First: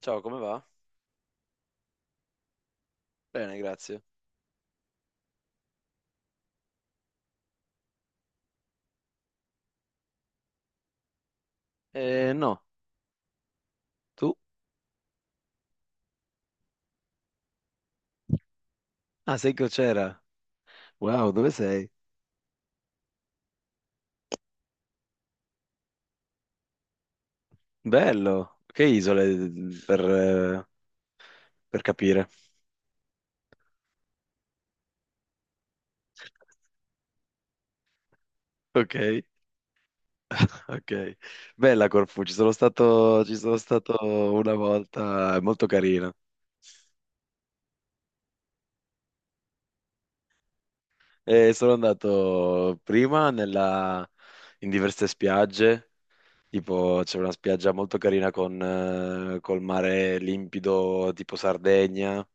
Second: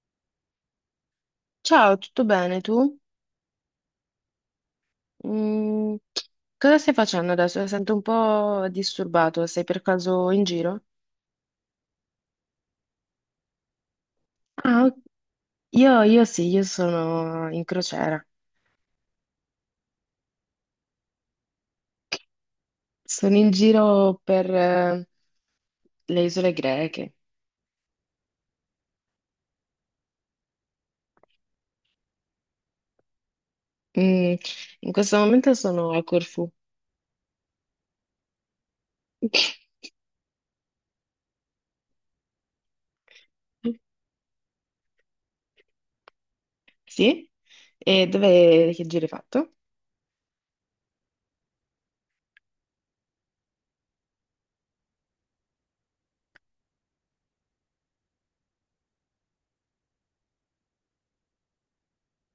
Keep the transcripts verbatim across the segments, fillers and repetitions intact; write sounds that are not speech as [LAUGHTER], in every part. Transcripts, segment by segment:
Ciao, come va? Ciao, tutto bene tu? Bene, grazie. Mm, cosa stai facendo adesso? Sento un po' disturbato, sei per caso in giro? Eh, no, tu? Ah, ok. io, io sì, io sono in crociera. Ah, sei crociera. Wow, dove sei? Sono in giro per eh, le isole greche. Bello. Che isole per, eh, per capire? Mm, in questo momento sono a Corfù. Ok, [LAUGHS] ok. Bella Corfù, ci sono stato, ci sono stato una volta, è molto carina. Sì? E dove, che giro hai fatto? E sono andato prima nella- in diverse spiagge. Tipo c'è una spiaggia molto carina con, eh, col mare limpido, tipo Sardegna,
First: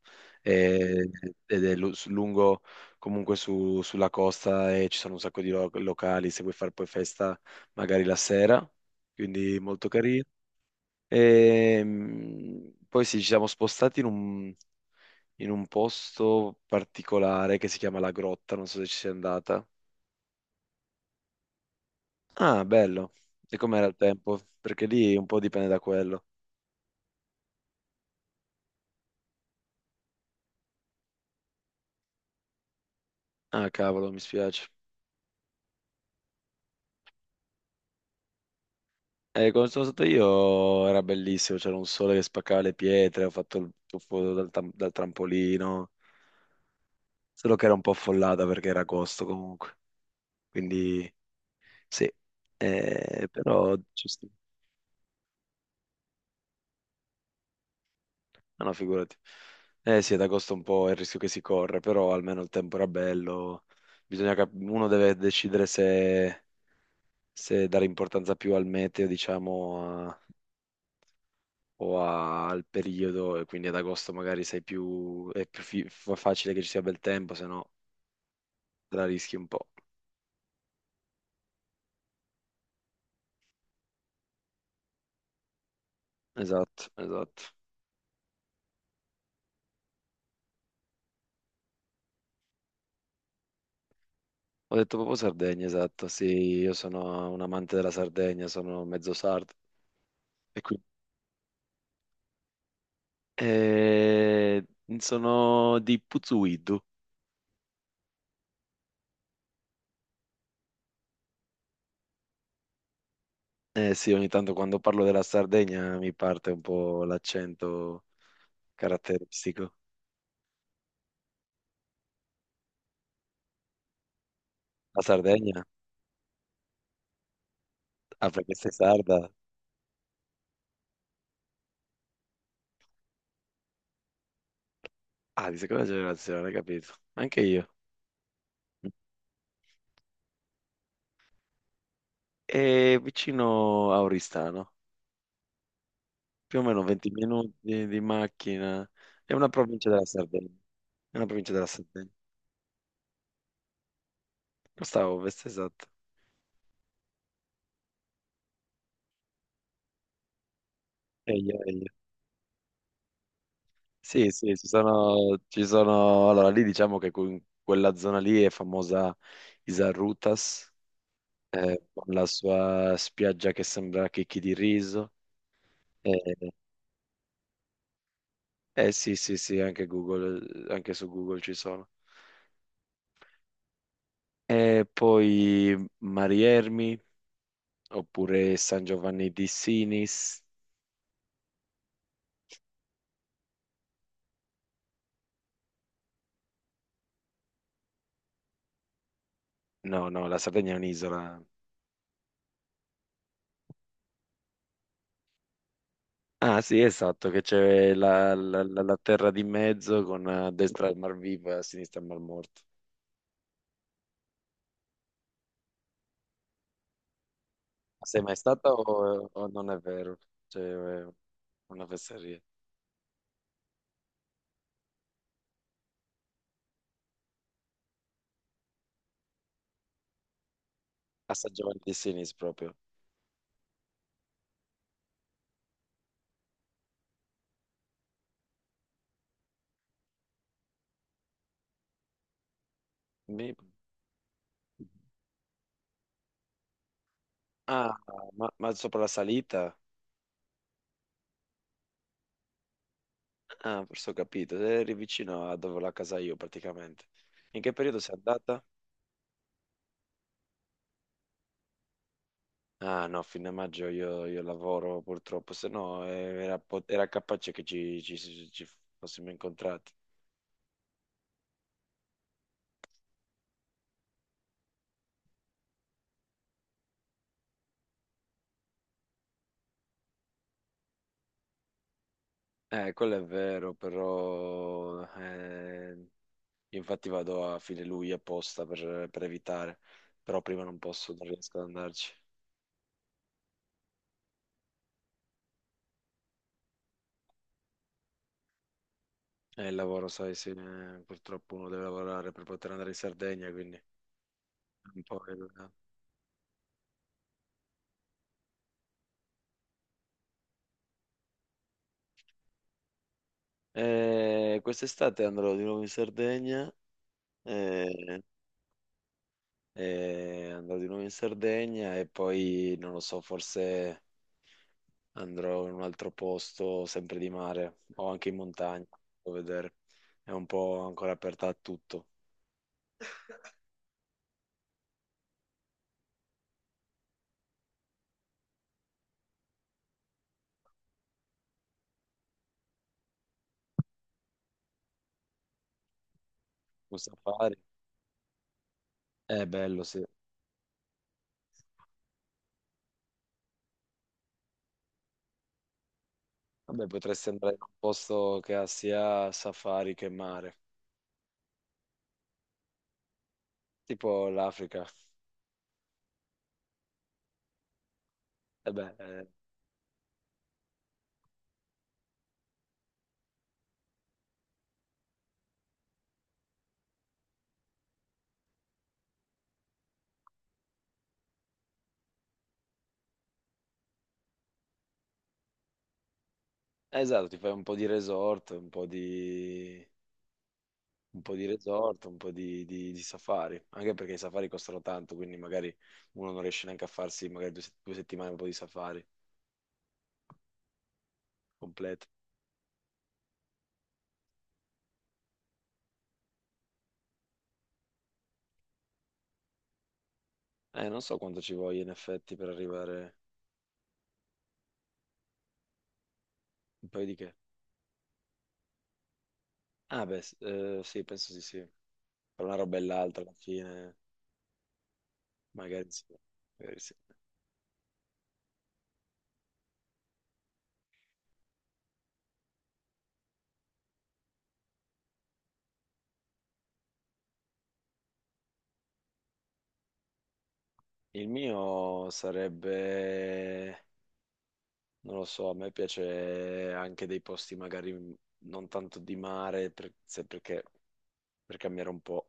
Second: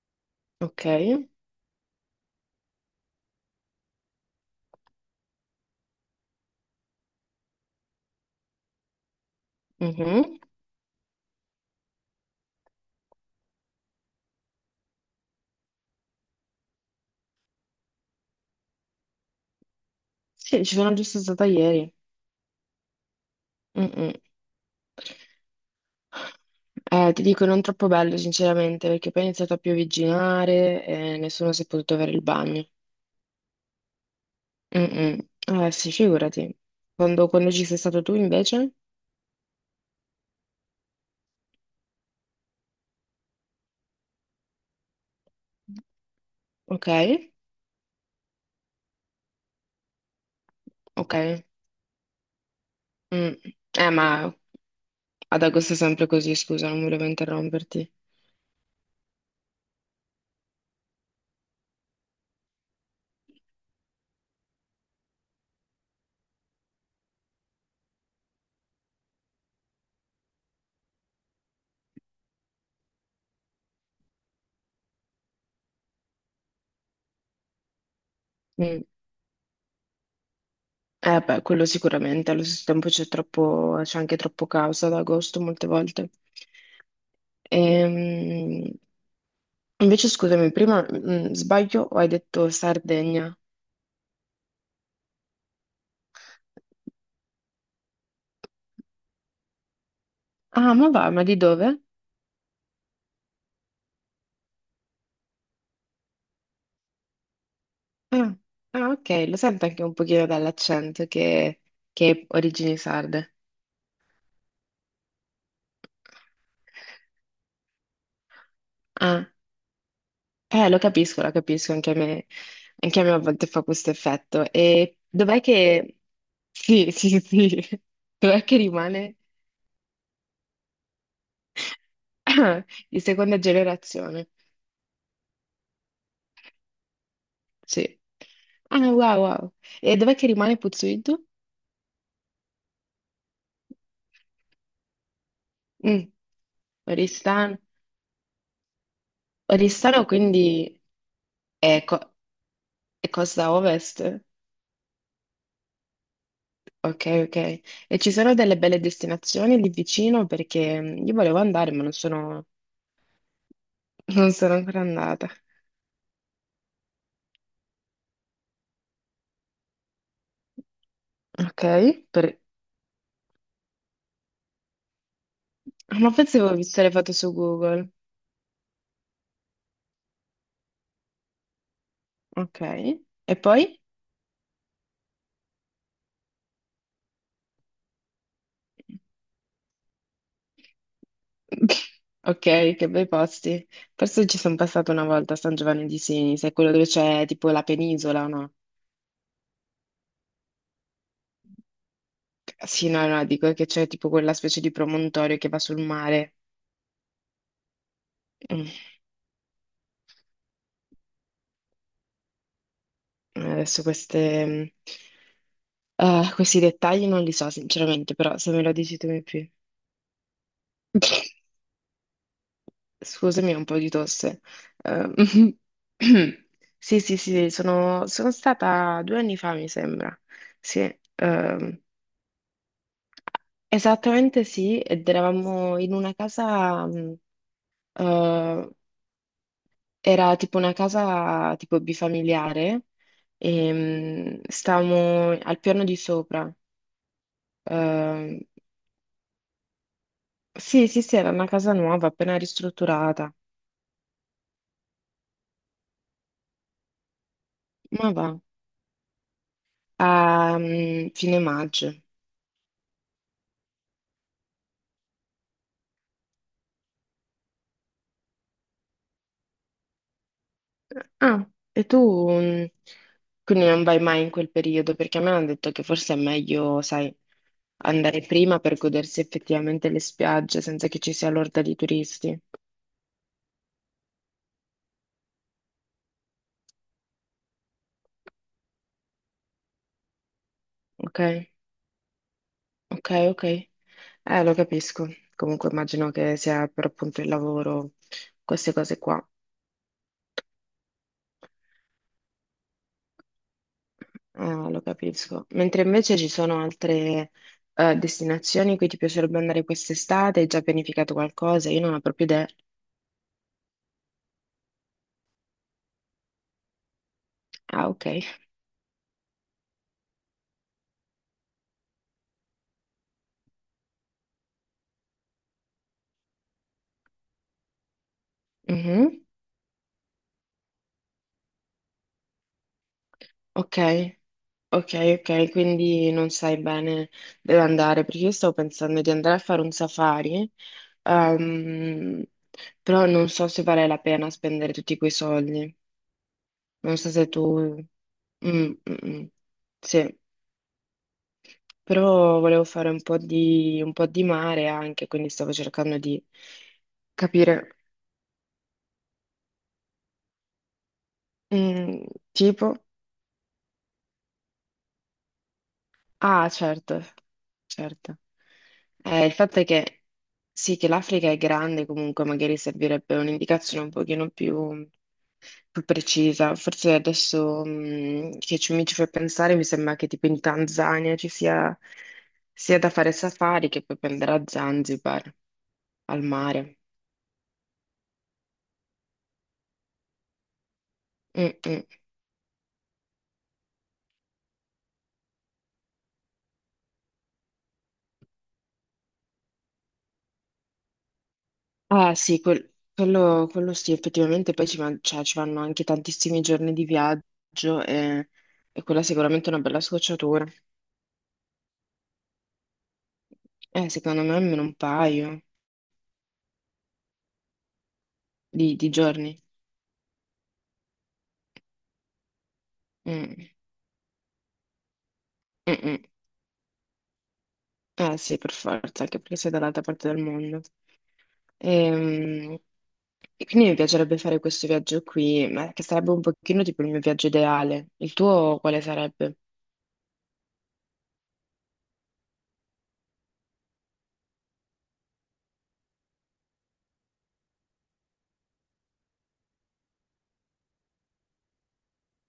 Ok. e- ed è lu- su- lungo comunque su- sulla costa, e ci sono un sacco di lo- locali se vuoi fare poi festa magari la sera, quindi molto carino. Mhm. E, mm, poi sì, ci siamo spostati in un, in un posto particolare che si chiama La Grotta, non so se ci sei andata. Sì, ci sono giusto stata ieri. Ah, bello. E com'era il Mm-mm. tempo? Perché lì un po' dipende da quello. Eh, ti dico, non troppo bello, sinceramente, perché poi è iniziato a piovigginare e nessuno si è potuto avere il bagno. Ah, cavolo, mi spiace. Mm-mm. Eh, sì, figurati. Quando, quando ci sei stato tu, invece? Eh, quando sono stato io era bellissimo, c'era un sole che spaccava le pietre, ho fatto il tuffo dal, tam- dal trampolino, Ok, solo che era un po' affollata perché era agosto comunque, quindi ok. sì. Eh, Mm. però Eh, ci sta. ma ad agosto è sempre così, scusa, non volevo interromperti. No, no, figurati. Eh sì, ad agosto è un po' è il rischio che si corre, però almeno il tempo era bello. Bisogna cap- uno deve decidere se, se dare importanza più al meteo, diciamo, o a- al periodo, e quindi ad agosto magari sei più, è più fi- fa- facile che ci sia bel tempo, se no Mm. te la rischi un po'. Eh, beh, quello sicuramente. Allo stesso tempo c'è troppo, c'è anche troppo caos ad agosto molte volte. Esatto, esatto. Ehm, invece, scusami, prima, mm, sbaglio o hai detto Sardegna? Ho detto proprio Sardegna, esatto. Sì, io sono un amante della Sardegna, sono mezzo sardo. E Ah, qui. ma va, ma di dove? Eh, sono di Puzzuidu. Ah, ah, ok, lo sento anche un pochino dall'accento che, che è origini sarde. Eh sì, ogni tanto quando parlo della Sardegna mi parte un po' l'accento Ah, caratteristico. eh, lo capisco, lo capisco, anche a me, anche a me a volte fa questo effetto. E La dov'è Sardegna? che. [LAUGHS] Sì, sì, sì, [LAUGHS] Ah, dov'è perché che sei rimane sarda? [CLEARS THROAT] di seconda generazione? Ah, di seconda generazione, capito. Anche io. Sì. Ah, wow, wow. E dov'è che rimane Puzzuidu? È vicino a Oristano, Mm, più o meno venti Oristano. minuti di macchina. È una provincia della Oristano Sardegna. quindi. È una provincia della Sardegna. Ecco. E costa a ovest? Costa a ovest, esatto. Ok, ok. E ci sono delle belle destinazioni lì vicino perché mm, io volevo Eglio, andare, ma Eglio. non sono, [LAUGHS] Sì, non sono sì, ci ancora andata. sono, ci sono... Allora, lì diciamo che in quella zona lì è famosa Isarrutas, Ok, eh, con la per- sua spiaggia che sembra chicchi di riso. ah, ma Eh, forse avevo visto le foto su Google. eh, sì, sì, sì, anche Google, anche su Google ci sono. Ok, e poi? E poi Mariermi oppure San Giovanni di Sinis. [LAUGHS] Ok, che bei posti. Forse ci sono passata una volta a San Giovanni di Sinis, è quello dove c'è tipo la penisola, no? No, no, la Sardegna è un'isola. Sì, no, no, dico che c'è tipo quella specie di promontorio che va sul mare. Ah, sì, esatto, che c'è la, la- Mm, la- la terra di mezzo con eh, a destra il Mar Vivo e a sinistra il Mar Morto. Adesso queste. mm, Eh, questi dettagli non li so sinceramente, Sei mai però se me stata lo dici tu mi o, o più. non è vero? C'è eh, [LAUGHS] una fesseria. Scusami, ho un po' di tosse. Ehm, [CLEARS THROAT] Sì, sì, sì, sono, sono stata due anni fa, mi sembra. Sì, A San ehm, Giovanni di Sinis proprio. esattamente sì, ed eravamo in una casa, mh, eh, era tipo una casa tipo bifamiliare, Mi- e, mh, stavamo al piano di sopra. Ah, Ehm, ma, ma sopra la salita? sì, sì, sì, era una casa nuova, appena ristrutturata. Ah, forse ho capito. Eri vicino a dove ho la casa io praticamente. In che periodo Ma sei va, andata? a mm, fine maggio. Ah no, fino a maggio io, io lavoro purtroppo, se no eh, era, po- era capace che ci, ci- ci fossimo incontrati. Ah, e tu mm, quindi non vai mai in quel periodo? Perché a me hanno detto che forse è meglio, sai, andare prima per godersi effettivamente le spiagge senza che ci sia l'orda di turisti. Eh, quello è vero, però eh, infatti vado a fine luglio apposta per, per evitare, però prima non posso, Ok, non riesco ad andarci. ok, ok. Eh, lo capisco. Comunque immagino che sia per appunto il lavoro, queste cose qua. E il lavoro, sai, sì, eh, purtroppo uno deve lavorare per poter andare in Sardegna, quindi è Eh, lo un po' capisco. il- Mentre invece ci sono altre eh, destinazioni in cui ti piacerebbe andare quest'estate, hai già pianificato qualcosa? Io non ho proprio idea. Eh, Eh, quest'estate andrò di nuovo in Sardegna. Ah, ok. eh, e andrò di nuovo in Sardegna e poi, non lo so, forse andrò in un altro posto, sempre di mare o anche in montagna, Mhm. a vedere. È un po' ancora aperta a tutto. Ok, ok, ok, quindi non sai bene dove andare, perché io stavo pensando di andare a fare un safari, ehm, però non so se vale la pena spendere tutti quei soldi. Non Un so se tu. safari? Mm, mm, mm. È bello, sì. Sì, però volevo fare un po' di, un po' di mare anche, quindi stavo cercando di Vabbè, potresti andare in capire. un posto che ha sia safari che mare, Mm, tipo? tipo l'Africa. Ah, certo, certo. E beh, eh, Eh, il fatto è che sì, che l'Africa è grande, comunque magari servirebbe un'indicazione un pochino più, più precisa. Forse adesso mh, che ci- mi ci fai pensare, mi sembra che tipo in Tanzania ci sia sia da fare safari che poi prendere a Zanzibar, al mare. esatto, ti fai un po' di resort, un po' di un po' di Mm, mm. resort, un po' di, di- di safari, anche perché i safari costano tanto, quindi magari uno non riesce neanche a farsi magari due, se- due settimane un po' di safari completo. Ah sì, quel- quello, quello sì, effettivamente poi ci, van- cioè, ci vanno anche tantissimi giorni di viaggio e, e quella sicuramente è sicuramente una bella scocciatura. Eh, non so quanto ci voglia in effetti per arrivare Eh, secondo me almeno un paio un paio di che. di, di giorni. Ah, beh, s- eh, sì, penso sì, sì. Tra una roba e l'altra alla Mm, fine, mm, magari mm. sì, magari sì. Eh sì, per forza, anche perché sei dall'altra parte del mondo. Ehm, E, quindi mi piacerebbe fare questo viaggio qui, ma che sarebbe un pochino tipo il mio viaggio ideale. Il tuo quale sarebbe? Il mio sarebbe, non lo so, a me piace anche dei posti magari non tanto di mare, per- se- perché per cambiare un po'.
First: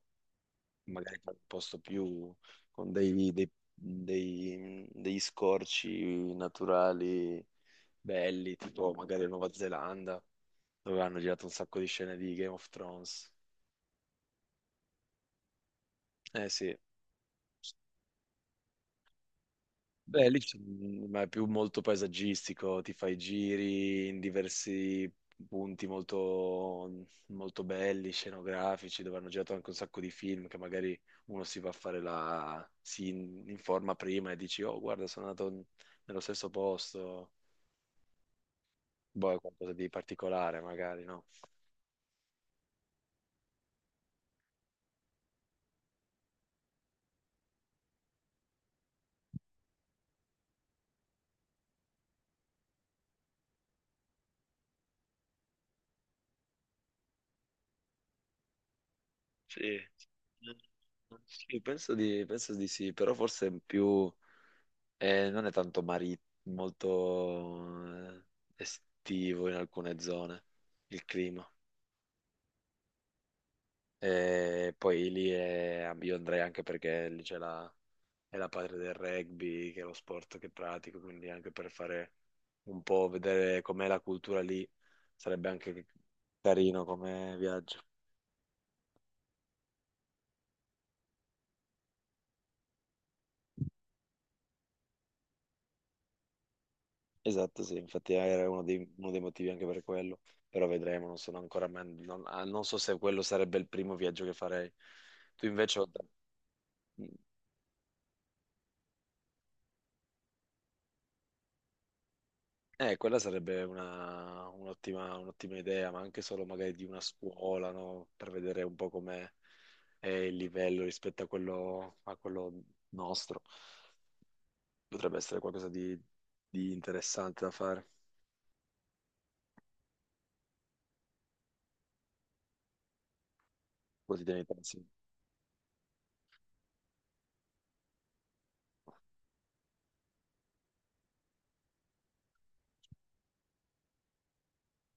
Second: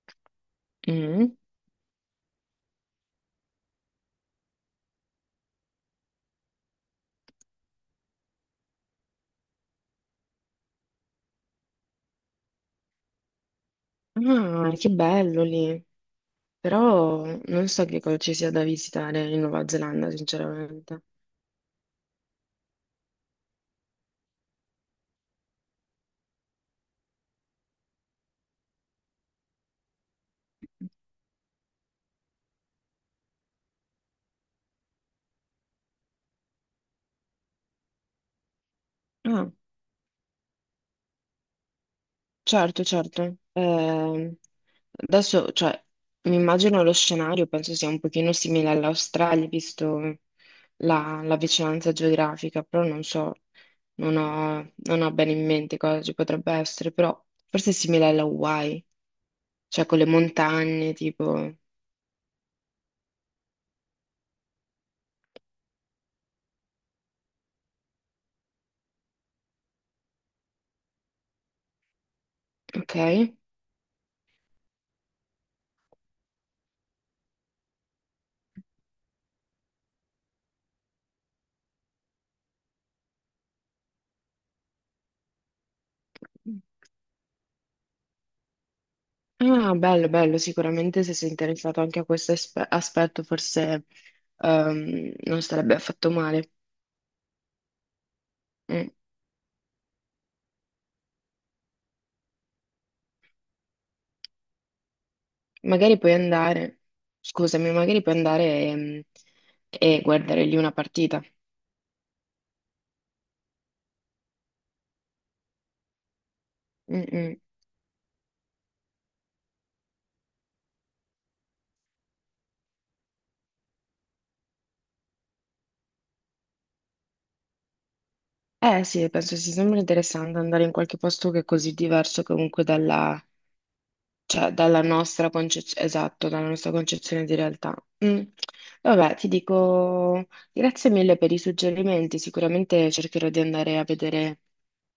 Magari per Mm? un posto più con dei, dei- dei- degli scorci naturali belli, tipo magari la Nuova Zelanda, dove hanno girato un sacco di scene di Game of Thrones. Ah, che bello lì. Eh sì. Però non so che cosa ci sia da visitare in Nuova Zelanda, Beh, lì c'è- sinceramente. ma è più molto paesaggistico, ti fai giri in diversi punti molto, molto belli, scenografici, dove hanno girato anche un sacco di film che magari uno si va a fare la... si in- informa prima e dici, oh, guarda, sono andato in- nello stesso posto, boh, è Ah. qualcosa di particolare magari, no? Certo, certo. Ehm, adesso, cioè, mi immagino lo scenario, penso sia un pochino simile all'Australia, visto la, la vicinanza geografica, però non so, non ho, non ho bene in mente cosa ci potrebbe essere, però forse è simile alla Hawaii, Sì. cioè con le montagne, tipo, Sì, penso di, penso di sì, però forse più... Eh, non è tanto mari- molto eh, estivo in alcune zone il clima. ok? E poi lì è- io andrei anche perché lì c'è la, è la patria del rugby, che è lo sport che pratico, quindi anche per fare un po', vedere com'è la cultura lì, sarebbe anche carino come viaggio. Ah, bello, bello, sicuramente se sei interessato anche a questo aspe- aspetto, forse ehm, non sarebbe affatto male. Esatto, sì, infatti era uno dei, Mm. uno dei motivi anche per quello, però vedremo, non sono ancora, man- non, ah, non so se quello sarebbe il primo viaggio che farei. Tu invece... Magari puoi andare, scusami, magari puoi andare ehm, e, guardare lì una partita. Eh, quella sarebbe una- un'ottima un'ottima idea, ma anche solo magari di una Mm, mm. scuola, no? Per vedere un po' com'è è il livello rispetto a quello, a quello nostro. Potrebbe essere qualcosa di, di interessante da fare, Eh sì, penso sia sempre interessante andare in qualche posto che è così diverso comunque dalla, così te ne cioè, dalla pensi. nostra concezione, esatto, dalla nostra concezione di realtà. Mm. Vabbè, ti dico grazie mille per i suggerimenti, sicuramente cercherò di andare a vedere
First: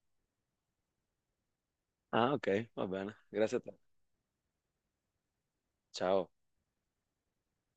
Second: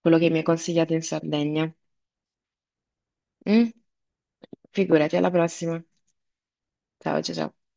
quello che mi hai consigliato in Sardegna. Ah, ok, va bene. Grazie a Mm? te. Figurati, alla prossima. Ciao. Ciao, ciao, ciao.